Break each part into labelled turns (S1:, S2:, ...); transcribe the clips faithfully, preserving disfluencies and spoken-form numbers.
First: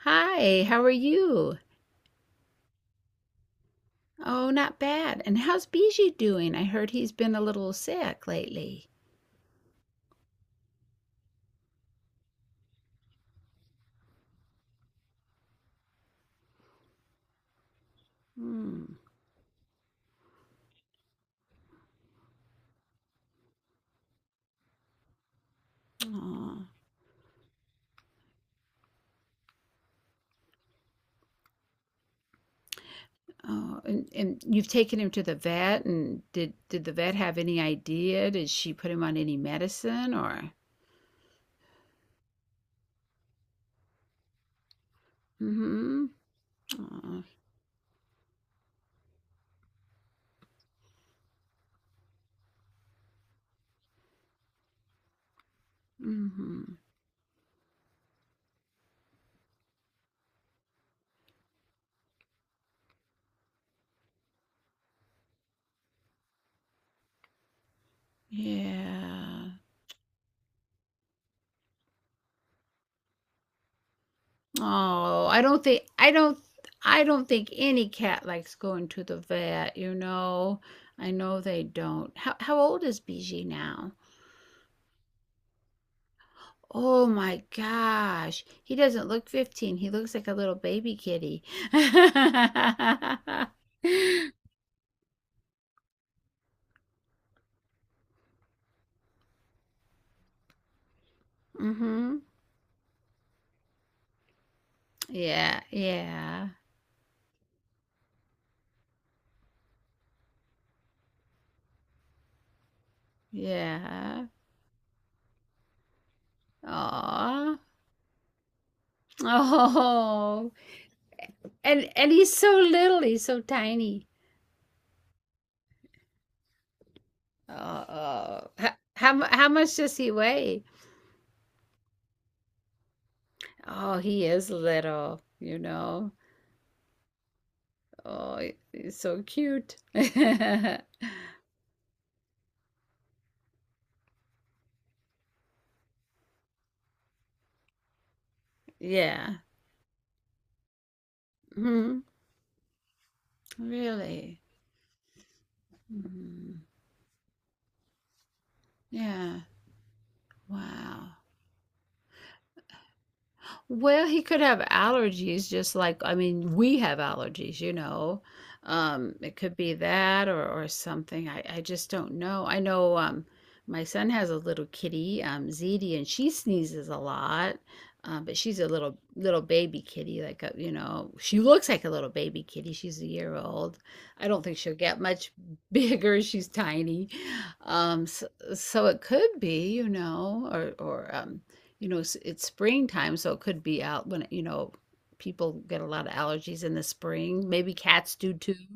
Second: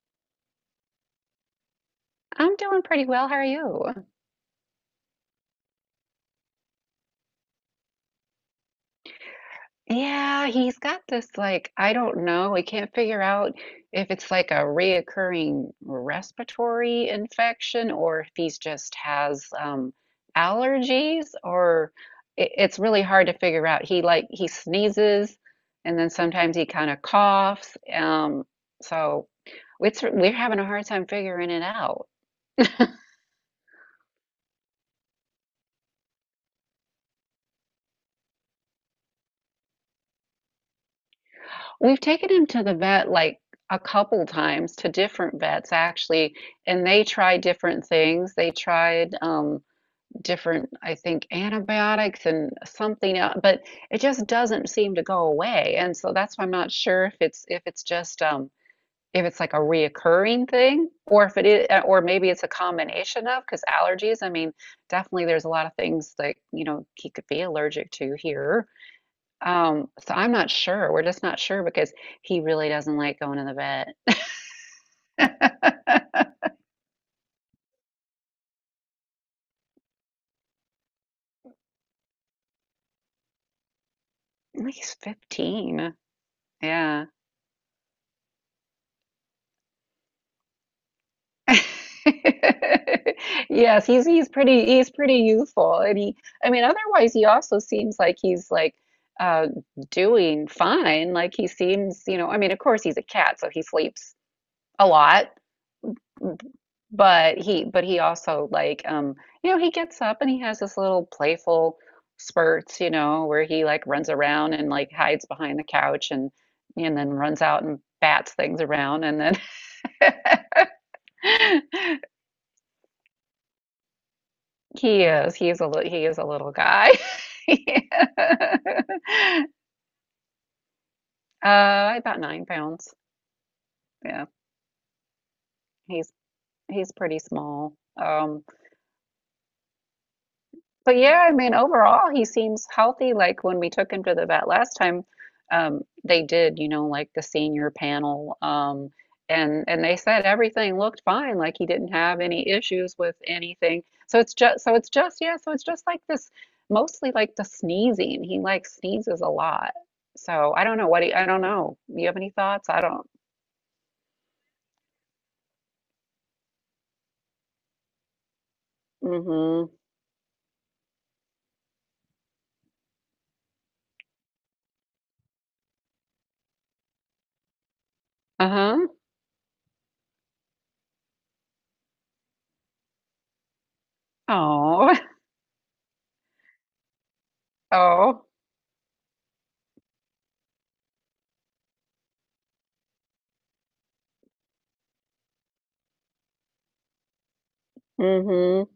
S1: Hi, how are you?
S2: I'm doing pretty well. How are you?
S1: Oh, not bad. And how's Bijou doing? I heard he's been a little sick lately.
S2: Yeah, he's got this like, I don't know. We can't figure out if it's like a reoccurring respiratory infection or if he's
S1: Hmm.
S2: just has um, allergies or it, it's really hard to figure out. He like he sneezes and then sometimes he
S1: Oh,
S2: kind of coughs. Um, so it's we're having a hard time figuring it out.
S1: oh. And, and you've taken him to the vet, and did did the vet have any idea? Did she put him on any medicine or?
S2: We've taken him to the vet like a couple times to different vets
S1: Mm-hmm.
S2: actually, and they
S1: Oh,
S2: tried different things. They tried um, different, I think, antibiotics and something else, but it just doesn't seem to go away. And so that's why I'm not
S1: mm-hmm.
S2: sure if it's if it's just um, if it's like a reoccurring thing, or if it is, uh, or maybe it's a combination of because allergies. I mean, definitely there's a lot of things that you know he could be allergic to here.
S1: Yeah.
S2: Um, so I'm not sure. We're just not sure because he really doesn't like going to the vet.
S1: Oh, I don't think I don't I don't think any cat likes going to the vet, you know. I know they don't. How how old is Bijou now?
S2: Like, he's fifteen. Yeah.
S1: Oh my gosh. He doesn't look fifteen. He looks like a little baby kitty.
S2: Yes, he's he's pretty he's pretty youthful and he I mean otherwise he also seems like he's like uh doing fine. Like he seems,
S1: Mm-hmm.
S2: you know, I mean of course he's a cat so he sleeps a lot.
S1: Yeah, yeah,
S2: But he, but he also like, um, you know, he gets up and he has this little playful spurts, you know, where he like runs
S1: yeah.
S2: around and like hides behind the couch and and then runs
S1: Aw.
S2: out and bats things around and then
S1: Oh. And and he's so little, he's so tiny.
S2: he is he is a li- he is a little guy.
S1: Oh.
S2: Yeah.
S1: How, how mu- how much does he weigh?
S2: Uh, about nine pounds.
S1: Oh, he
S2: Yeah,
S1: is little, you know.
S2: he's he's pretty small.
S1: Oh,
S2: Um,
S1: he- he's so cute.
S2: But yeah, I mean, overall, he seems healthy. Like when we took him to the vet last time, um, they did, you know, like the senior panel, um,
S1: Yeah.
S2: and and they said everything looked fine. Like he didn't
S1: Hmm.
S2: have any issues with anything. So it's
S1: Really.
S2: just, so it's just, yeah, so it's just like this,
S1: Mhm.
S2: mostly like the sneezing. He like sneezes a
S1: Yeah.
S2: lot. So I don't know what he,
S1: Wow.
S2: I don't know. You have any thoughts? I don't.
S1: Well, he could have allergies, just, like I mean, we have allergies, you know. Um, it could
S2: Mm-hmm.
S1: be that or or something. I I just don't know. I know um my son has a little kitty, um Zeddy, and she sneezes a lot. Um, but she's a
S2: Uh-huh.
S1: little little baby kitty, like, a, you know, she looks like a little baby kitty. She's a year old. I don't think she'll
S2: Oh.
S1: get much bigger. She's tiny. Um, so,
S2: Oh.
S1: so it could be, you know, or or um you know, it's springtime, so it could be out when, you know, people get a lot of allergies in the spring. Maybe cats do too,
S2: Mm-hmm.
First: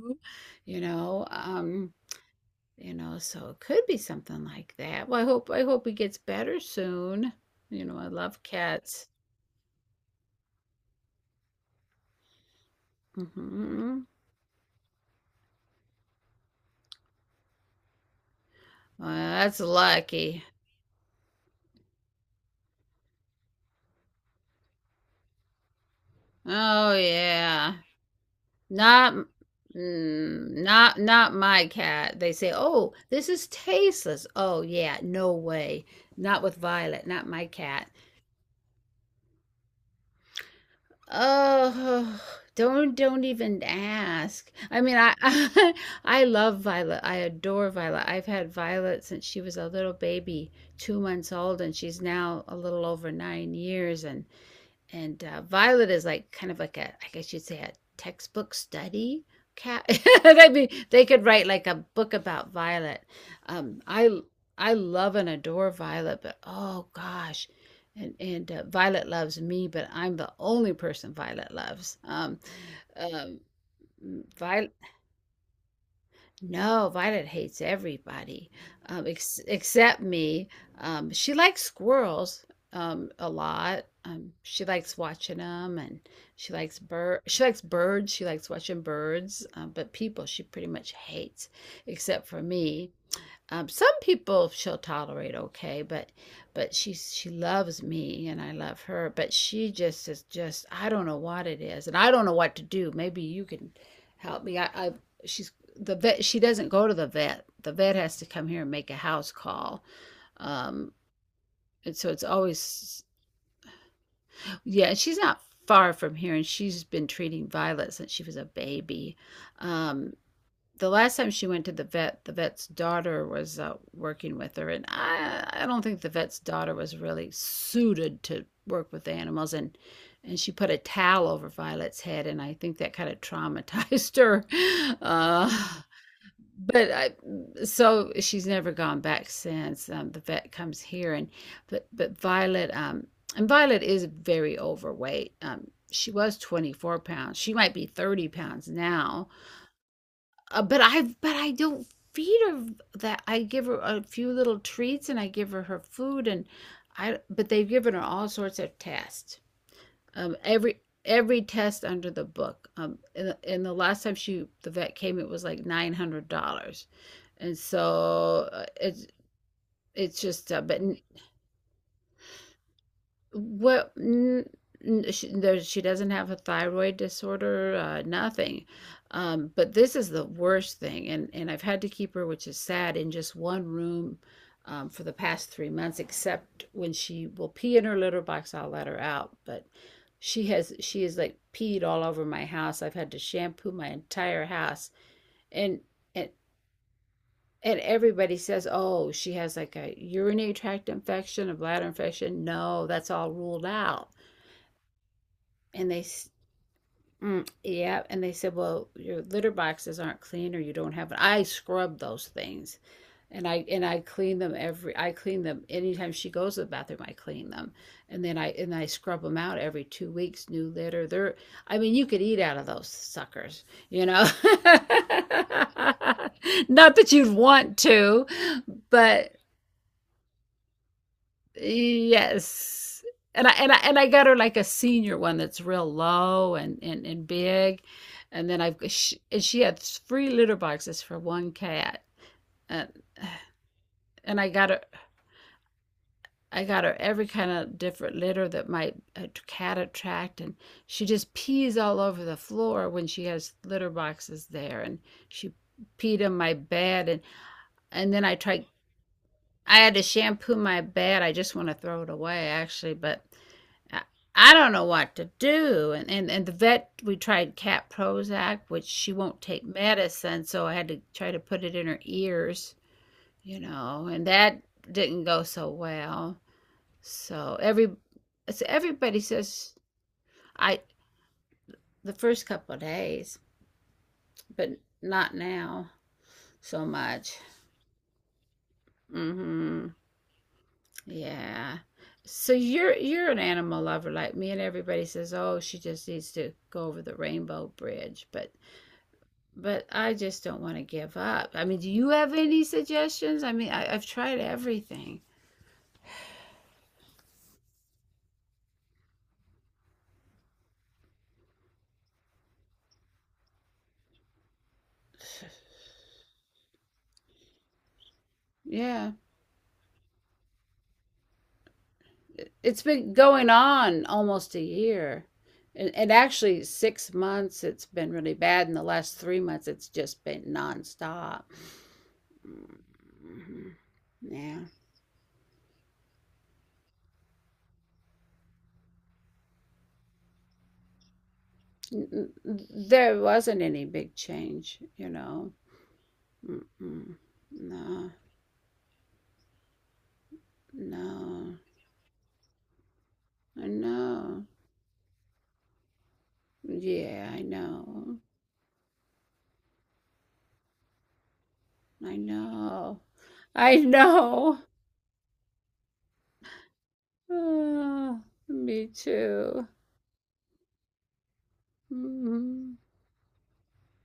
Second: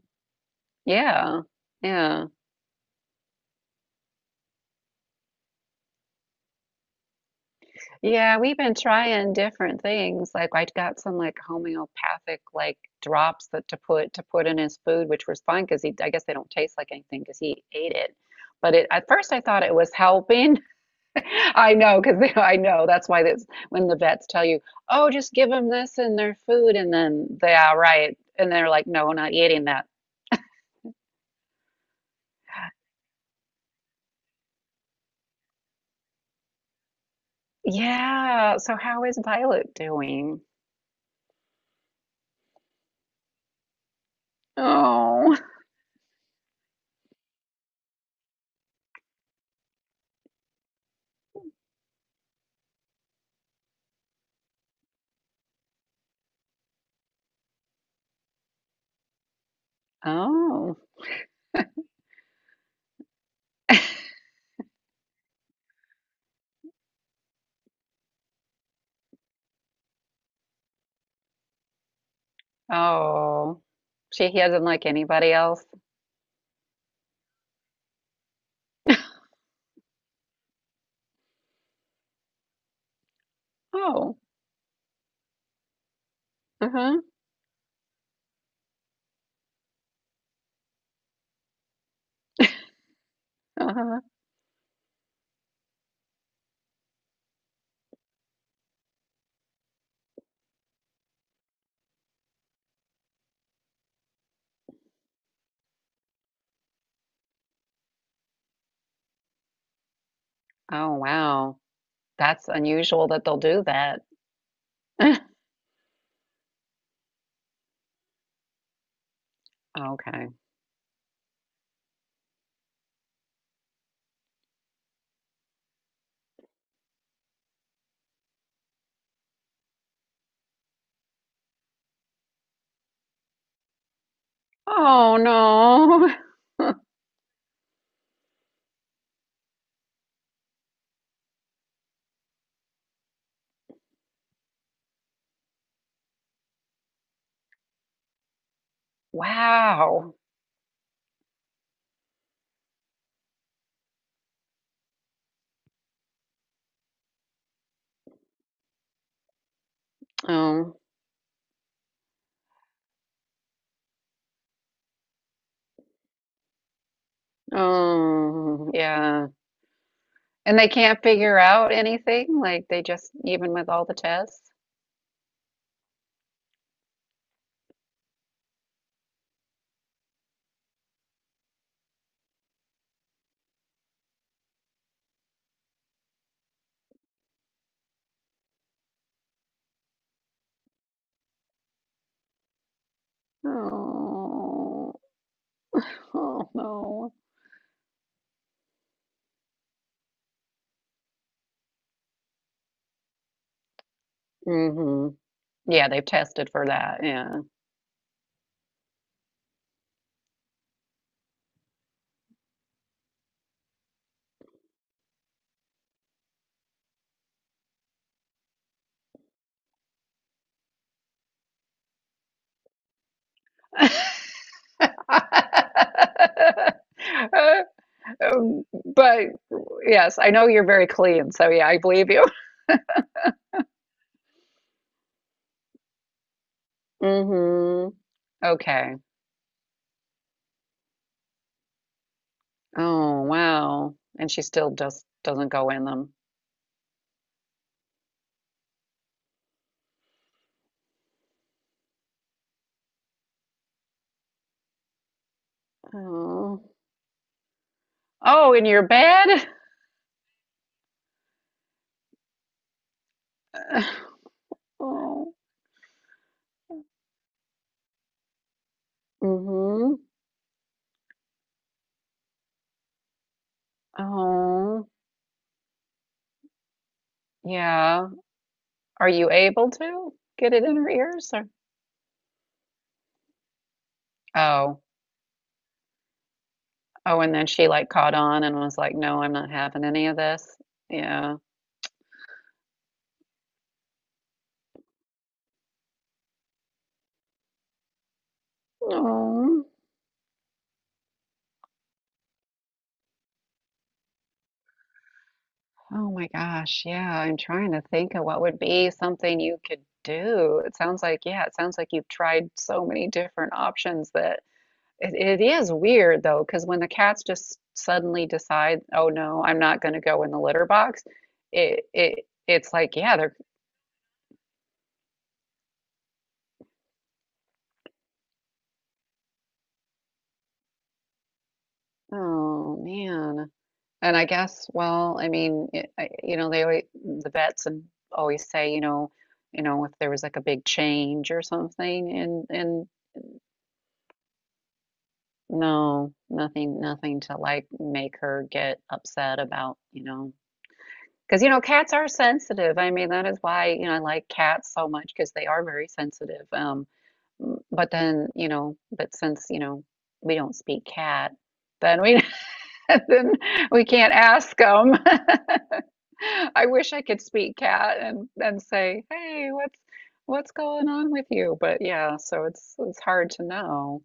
S1: you know.
S2: Yeah.
S1: Um,
S2: Yeah.
S1: you know, so it could be something like that. Well, I hope I hope it gets better soon. You know, I
S2: Yeah,
S1: love
S2: we've been
S1: cats.
S2: trying different things. Like I got some like homeopathic like drops that to
S1: Hmm.
S2: put to put in his food, which was fine because he I guess they don't taste like anything because he ate it. But it, at
S1: Well,
S2: first I
S1: that's
S2: thought it was
S1: lucky.
S2: helping. I know because I know that's why that's when the vets tell you, oh, just give them this in their food,
S1: Oh
S2: and then they
S1: yeah.
S2: are right, and they're like, no,
S1: Not
S2: we're not eating that.
S1: mm, not not my cat. They say, "Oh, this is tasteless." Oh yeah, no way. Not with Violet, not my cat.
S2: Yeah. So how is Violet doing?
S1: Oh, don't don't even ask. I mean, I,
S2: Oh,
S1: I love Violet. I adore Violet. I've had Violet since she was a little baby, two months old, and she's now a little over nine years. And and uh, Violet is like, kind of like a, I guess you'd say, a textbook study cat. I mean,
S2: oh.
S1: they could write like a book about Violet. Um, I I love and adore Violet, but oh gosh, and and uh, Violet loves me, but I'm the only person Violet loves. Um, um,
S2: Oh, she he does not
S1: Violet.
S2: like anybody else.
S1: No, Violet hates everybody, um, ex except me. Um, she likes squirrels um, a lot.
S2: Oh,
S1: Um, she likes watching them, and she likes
S2: uh-huh,
S1: bird. She likes birds. She likes watching birds. Um, but people, she pretty much hates, except for me. Um, some
S2: uh-huh.
S1: people she'll tolerate okay, but but she she loves me and I love her, but she just is, just, I don't know what it is, and I don't know what to do. Maybe you can help me. I, I she's the vet. She doesn't go to the vet. The vet has to come here and make a house call. Um,
S2: Oh, wow.
S1: and so it's
S2: That's
S1: always,
S2: unusual that they'll do that.
S1: yeah. And she's not far from here, and she's been treating Violet since she was a baby. Um,
S2: Okay.
S1: the last time she went to the vet, the vet's daughter was uh, working with her, and I I don't think the vet's daughter was really suited to work with the animals, and and she put a towel over Violet's head, and I think that kind of traumatized her.
S2: Oh
S1: Uh,
S2: no.
S1: but I, so she's never gone back since. Um, the vet comes here, and but but Violet um and Violet is very overweight. Um, she was twenty-four pounds. She might be thirty pounds now,
S2: Wow.
S1: uh, but I but I don't feed her that. I give her a few little treats and I give her her food, and I, but they've given her all sorts of tests. Um,
S2: Oh,
S1: every every test under the book. Um, and, the- and the last time she the vet came, it was like nine hundred dollars, and so uh,
S2: oh
S1: it's
S2: yeah.
S1: it's just,
S2: And
S1: uh,
S2: they
S1: but.
S2: can't figure out anything, like they just even with all
S1: Well,
S2: the
S1: n
S2: tests.
S1: n she there she doesn't have a thyroid disorder, uh, nothing, um, but this is the worst thing, and and I've had to keep her, which is sad, in just one room, um, for the past three months, except when she will pee in her litter box, I'll let her out, but she has she is, like, peed all over my house. I've had to shampoo my entire house,
S2: Oh,
S1: and and
S2: oh no.
S1: and everybody says, "Oh, she has like a urinary tract infection, a bladder infection." No, that's all ruled out.
S2: Hmm. Yeah,
S1: and they
S2: they've tested for that. Yeah.
S1: mm, yeah, and they said, "Well, your litter boxes aren't clean, or you don't have it." I scrub those things, and i and i clean them every, I clean them anytime she goes to the bathroom, I clean them, and then i and i scrub them out every two weeks, new litter. They're, I mean, you could eat out of those suckers you know Not that you'd want to,
S2: Um, but
S1: but.
S2: yes, I know you're very clean, so yeah, I believe you.
S1: Yes. And I and I and I got her, like, a senior one that's real low and, and, and big,
S2: Mm-hmm.
S1: and then I've
S2: Okay.
S1: she, and she had three litter boxes for one cat, and
S2: Oh, wow. And
S1: and
S2: she
S1: I got
S2: still
S1: her
S2: just doesn't go in them.
S1: I got her every kind of different litter that might a cat attract, and she just pees all over the floor when she has litter boxes there, and she peed on my
S2: Oh.
S1: bed, and and then I
S2: Oh, in
S1: tried.
S2: your bed?
S1: I had to shampoo my bed. I just want to throw it away, actually, but I, I don't know what to
S2: Oh,
S1: do. And, and, and the vet, we tried cat Prozac, which she won't take
S2: mm-hmm,
S1: medicine. So I had to try to put it in her ears, you know, and that
S2: oh,
S1: didn't go so well. So every,
S2: yeah.
S1: so
S2: Are
S1: everybody
S2: you able
S1: says,
S2: to get it in
S1: I,
S2: her ears or?
S1: the first couple of days, but
S2: Oh,
S1: not now so
S2: oh, and
S1: much.
S2: then she like caught on and was like, "No, I'm not having
S1: Hmm.
S2: any of this." Yeah.
S1: Yeah. So you're you're an animal lover like me, and everybody says, "Oh, she just needs to go over the rainbow bridge," but
S2: Oh.
S1: but I just don't want to give up. I mean, do you have any suggestions? I mean, I, I've tried everything.
S2: Oh my gosh, yeah. I'm trying to think of what would be something you could do. It sounds like, yeah, it sounds like you've tried so many different options that it, it is weird though, because when the cats just suddenly decide, oh
S1: Yeah,
S2: no, I'm not going to go in the litter box, it it
S1: It-
S2: it's
S1: has
S2: like,
S1: been
S2: yeah, they're,
S1: going on almost a year. And, and actually, six months, it's been really bad. In the last three months, it's just been nonstop.
S2: oh man.
S1: Mhm.
S2: And I
S1: Yeah.
S2: guess, well, I mean, it, I, you know, they always, the vets and always say, you know, you know, if there was like a big change or something in in
S1: There wasn't any big change, you know.
S2: no, nothing,
S1: Mm-mm.
S2: nothing to like
S1: No,
S2: make her get upset about, you know, because you
S1: no,
S2: know, cats are sensitive. I mean, that is
S1: I
S2: why, you know, I like
S1: know.
S2: cats so much because they are very sensitive. Um,
S1: Yeah, I
S2: m- but
S1: know.
S2: then, you know, but since, you know, we don't speak cat, then
S1: I
S2: we
S1: know.
S2: then
S1: I
S2: we can't ask
S1: know.
S2: them. I wish I could speak cat
S1: Uh,
S2: and and
S1: Me
S2: say, "Hey,
S1: too.
S2: what's what's going on with you?" But yeah, so it's
S1: Mhm.
S2: it's hard to know.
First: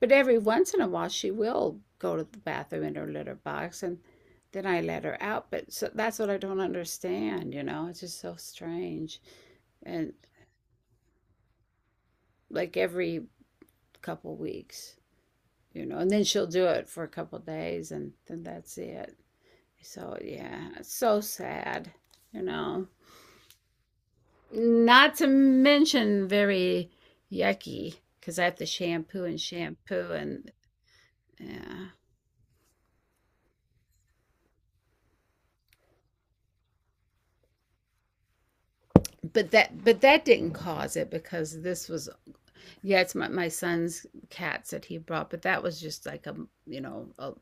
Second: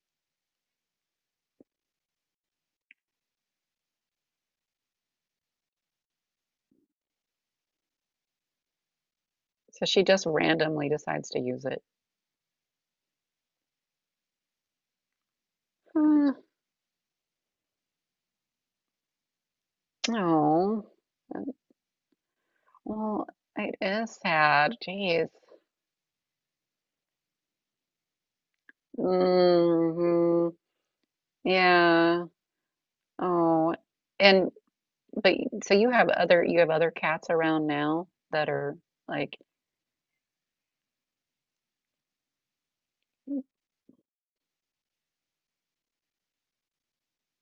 S1: But every once in a while, she will go to the bathroom in her litter box, and then I let her out. But so that's what I don't understand, you know? It's just so strange.
S2: So she
S1: And,
S2: just randomly decides to use it.
S1: like, every couple weeks, you know, and then
S2: Mm,
S1: she'll do it for a couple days, and then that's it. So, yeah,
S2: oh,
S1: it's so sad, you know?
S2: well, it is sad.
S1: Not to
S2: Jeez.
S1: mention very yucky, because I have to shampoo and shampoo
S2: Mm-hmm.
S1: and, yeah.
S2: Yeah. Oh, and but so you have other you have other cats around now that are like
S1: But that but that didn't cause it, because this was, yeah, it's my my son's cats that he brought, but that was just like a you know a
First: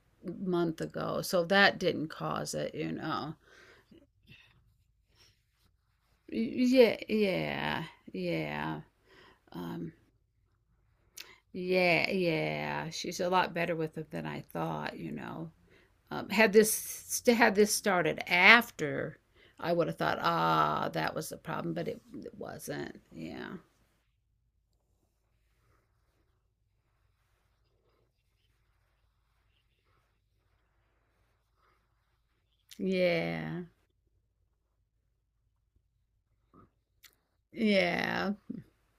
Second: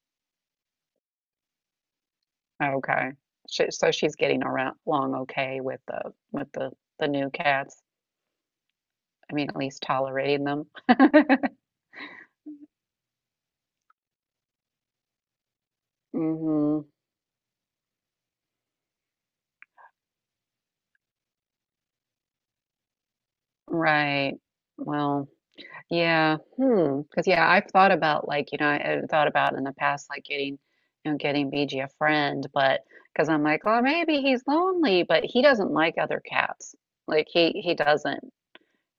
S1: month ago, so that didn't cause it you
S2: okay.
S1: know
S2: She, so she's getting around along okay with the with the
S1: Yeah,
S2: the new cats.
S1: yeah, yeah.
S2: I mean, at least
S1: um
S2: tolerating them.
S1: yeah, yeah, she's a lot better with it than I thought you know Um, had
S2: Mm-hmm.
S1: this had this started after, I would have thought, ah, that was the problem, but it, it wasn't. Yeah,
S2: Right. Well. Yeah. Hmm. Because yeah, I've thought about like, you know, I- I've thought about in the past like getting, you know, getting B G a friend, but because I'm like,
S1: yeah,
S2: oh, maybe he's lonely, but he doesn't like other cats. Like he he doesn't.
S1: yeah.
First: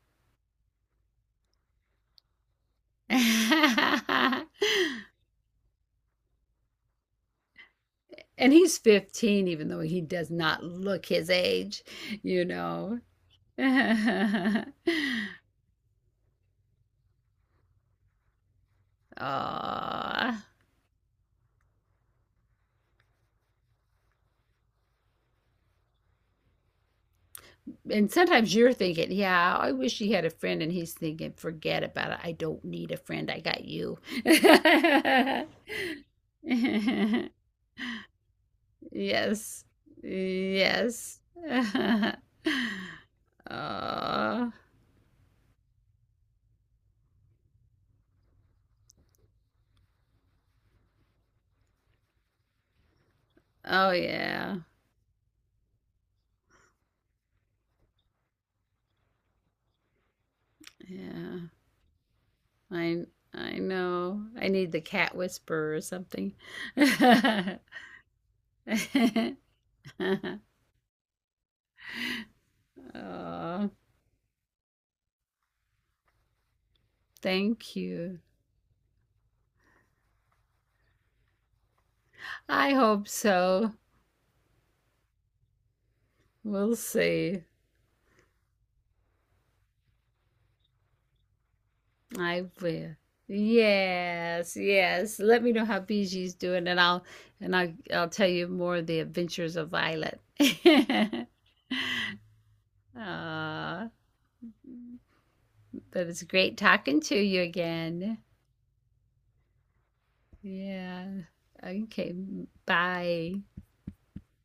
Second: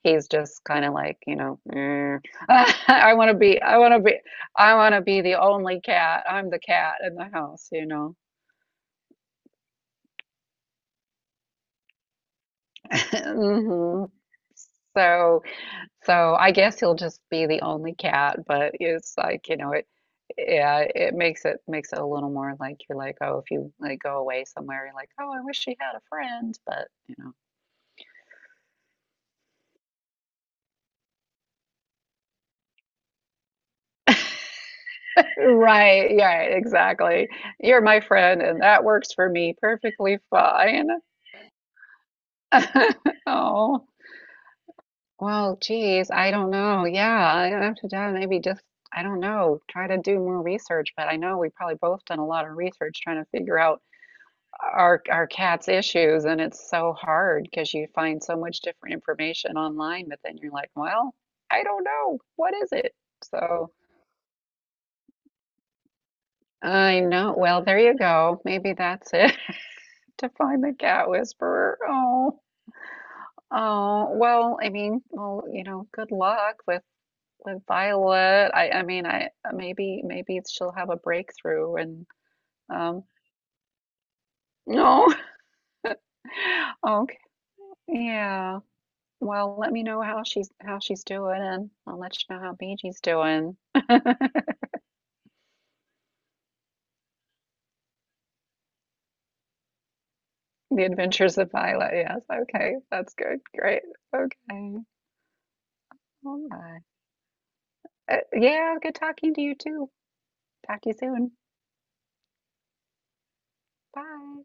S2: He's just kind of like, you know, "Eh, I want to be, I want to be,
S1: And
S2: I want to be the only cat. I'm the cat in the house, you know."
S1: he's fifteen, even though he does not look his age, you know.
S2: Hmm. So so I guess he'll just be the only cat, but it's like, you know, it
S1: Aw.
S2: yeah, it makes it makes it a little more like you're like, oh, if you like go away somewhere, you're like, oh, I wish she had a friend, but you know.
S1: And sometimes you're thinking, yeah, I wish he had a friend, and he's thinking, forget about it. I don't need a friend. I got you.
S2: Right, yeah, exactly. You're my friend and that works for me
S1: Yes.
S2: perfectly fine.
S1: Yes.
S2: Oh.
S1: Oh,
S2: Well, geez, I don't know. Yeah, I have to do maybe just I don't know, try to do more research, but I know we probably both done a lot of research trying to figure out
S1: oh yeah.
S2: our our cat's issues and it's so hard because you find so much different information online but then you're like well
S1: Yeah.
S2: I don't know what is it
S1: I I
S2: so
S1: know. I need the cat whisperer or something.
S2: I know well there you go maybe that's it to find the cat whisperer oh
S1: Oh,
S2: oh well I mean well you know good luck with with
S1: thank you.
S2: Violet I I mean I maybe maybe she'll have a breakthrough and
S1: I
S2: um
S1: hope so.
S2: no
S1: We'll
S2: okay
S1: see.
S2: yeah. Well, let me know how she's how she's doing, and I'll let you know
S1: I
S2: how
S1: will.
S2: B G's doing.
S1: Yes, yes. Let me know how Biji's doing, and I'll and I'll I'll tell you more of the adventures of Violet.
S2: The Adventures of Violet. Yes. Okay. That's good. Great.
S1: Aw.
S2: Okay.
S1: But it was
S2: All
S1: great
S2: right.
S1: talking to you
S2: Uh,
S1: again.
S2: yeah. Good talking to you too. Talk to you
S1: Yeah.
S2: soon.
S1: Okay. Bye.
S2: Bye.